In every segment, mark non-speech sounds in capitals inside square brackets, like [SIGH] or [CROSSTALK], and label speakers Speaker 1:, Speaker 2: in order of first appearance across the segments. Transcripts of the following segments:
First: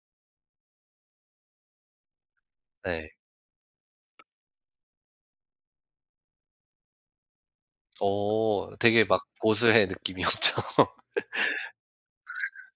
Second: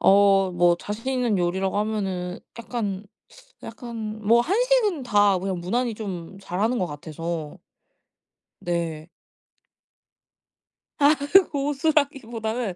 Speaker 1: 어 뭐 자신있는 요리라고 하면은 약간
Speaker 2: 네.
Speaker 1: [SUCKS TEETH] 약간 뭐 한식은 다 그냥 무난히 좀 잘하는 것 같아서.
Speaker 2: 어 되게
Speaker 1: 네.
Speaker 2: 막 고수의 느낌이 엄청 [LAUGHS]
Speaker 1: 고수라기보다는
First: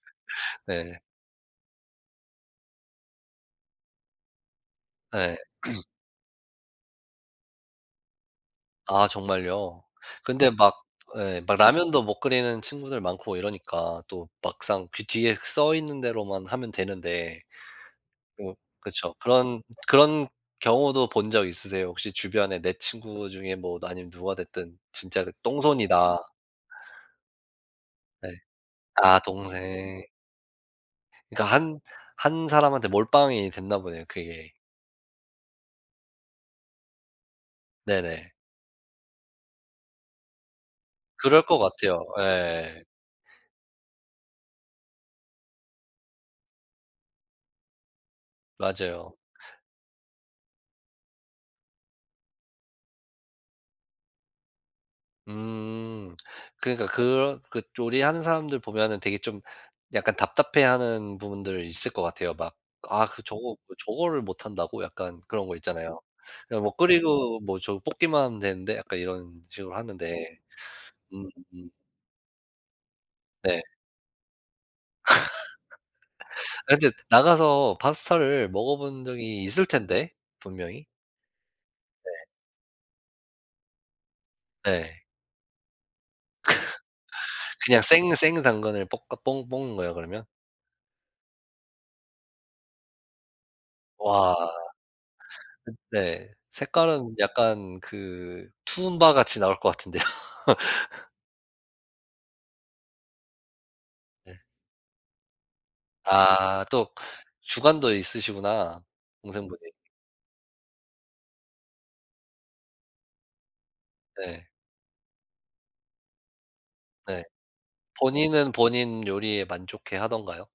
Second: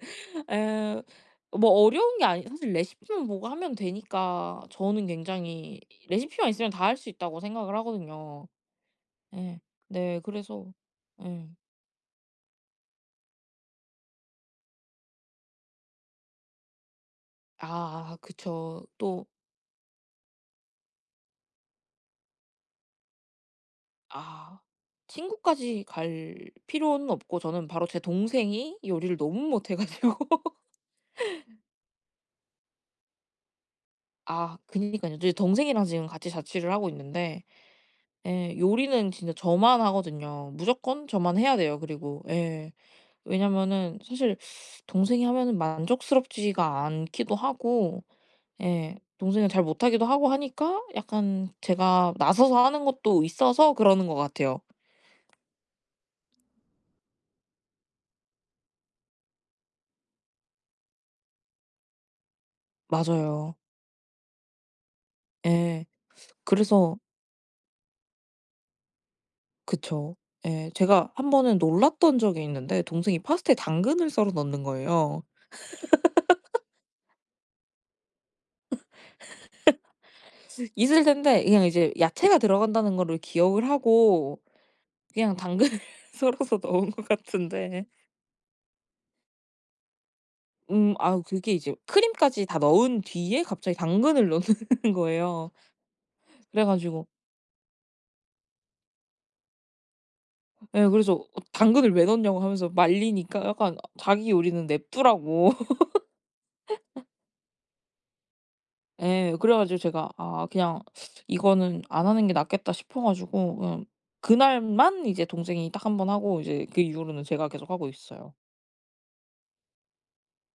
Speaker 2: 네.
Speaker 1: 예 뭐 어려운 게 아니 사실 레시피만 보고 하면 되니까 저는
Speaker 2: 네.
Speaker 1: 굉장히
Speaker 2: [CLEARS THROAT]
Speaker 1: 레시피만 있으면 다 할 수 있다고 생각을 하거든요.
Speaker 2: 아
Speaker 1: 네.
Speaker 2: 정말요?
Speaker 1: 네.
Speaker 2: 근데
Speaker 1: 그래서
Speaker 2: 막 예.
Speaker 1: 네.
Speaker 2: 막 라면도 못 끓이는 친구들 많고 이러니까 또 막상 그 뒤에 써 있는 대로만 하면 되는데
Speaker 1: 아.
Speaker 2: 뭐
Speaker 1: 그쵸.
Speaker 2: 그쵸.
Speaker 1: 또
Speaker 2: 그런 그런 경우도 본 적 있으세요? 혹시 주변에 내 친구 중에 뭐 아니면 누가
Speaker 1: 아
Speaker 2: 됐든 진짜 그
Speaker 1: 친구까지
Speaker 2: '똥손이다.'
Speaker 1: 갈 필요는 없고 저는 바로 제
Speaker 2: 네
Speaker 1: 동생이 요리를
Speaker 2: 아
Speaker 1: 너무 못해
Speaker 2: 동생.
Speaker 1: 가지고.
Speaker 2: 그니까 한 한 사람한테 몰빵이 됐나 보네요, 그게.
Speaker 1: 아 그러니까요. 이제 동생이랑 지금 같이 자취를 하고 있는데
Speaker 2: 네네.
Speaker 1: 예 요리는 진짜 저만 하거든요. 무조건 저만
Speaker 2: 그럴 거
Speaker 1: 해야 돼요.
Speaker 2: 같아요.
Speaker 1: 그리고 예.
Speaker 2: 예.
Speaker 1: 왜냐면은 사실 [SUCKS TEETH] 동생이 하면은 만족스럽지가 않기도 하고 예.
Speaker 2: 맞아요.
Speaker 1: 동생은 잘 못하기도 하고 하니까 약간 제가 나서서 하는 것도 있어서 그러는 거 같아요.
Speaker 2: 음 그러니까 그런 그 요리하는 사람들 보면은 되게 좀 약간 답답해하는 부분들 있을 것 같아요. 막 아 그
Speaker 1: 맞아요.
Speaker 2: '저거 저거를 못한다고?' 약간 그런 거
Speaker 1: 예.
Speaker 2: 있잖아요. '그냥 뭐
Speaker 1: 그래서
Speaker 2: 끓이고 뭐 저거 볶기만 하면 되는데, 약간 이런 식으로 하는데.'
Speaker 1: 그쵸. 예 제가
Speaker 2: [SUCKS TEETH]
Speaker 1: 한번은
Speaker 2: 음음.
Speaker 1: 놀랐던 적이 있는데 동생이 파스타에
Speaker 2: 네.
Speaker 1: 당근을 썰어 넣는 거예요.
Speaker 2: [LAUGHS]
Speaker 1: [LAUGHS]
Speaker 2: 아 근데 나가서 파스타를 먹어본 적이 있을 텐데,
Speaker 1: [LAUGHS]
Speaker 2: 분명히.
Speaker 1: 있을 텐데 그냥 이제
Speaker 2: 네.
Speaker 1: 야채가 들어간다는 거를 기억을 하고
Speaker 2: 네.
Speaker 1: 그냥 당근을 썰어서 넣은 것
Speaker 2: [LAUGHS] 그냥
Speaker 1: 같은데.
Speaker 2: 생 생 당근을 볶아 볶 볶는 거예요, 그러면?
Speaker 1: 음 아우 그게 이제 크림까지 다 넣은 뒤에 갑자기 당근을
Speaker 2: 와.
Speaker 1: 넣는 거예요.
Speaker 2: 네.
Speaker 1: 그래 가지고
Speaker 2: 색깔은 약간 그 투움바 같이 나올 것 같은데요.
Speaker 1: 예
Speaker 2: [LAUGHS]
Speaker 1: 그래서 당근을 왜 넣냐고 하면서 말리니까 약간 자기
Speaker 2: 네.
Speaker 1: 요리는 냅두라고.
Speaker 2: 아 또
Speaker 1: [LAUGHS]
Speaker 2: 주관도 있으시구나,
Speaker 1: 예, 그래
Speaker 2: 동생분이.
Speaker 1: 가지고 제가 '아 그냥 [SUCKS TEETH] 이거는 안 하는 게 낫겠다.' 싶어 가지고 음 그
Speaker 2: 네.
Speaker 1: 날만 이제 동생이 딱 1 번 하고 이제 그
Speaker 2: 네.
Speaker 1: 이후로는 제가 계속 하고 있어요.
Speaker 2: 본인은 본인 요리에 만족해 하던가요?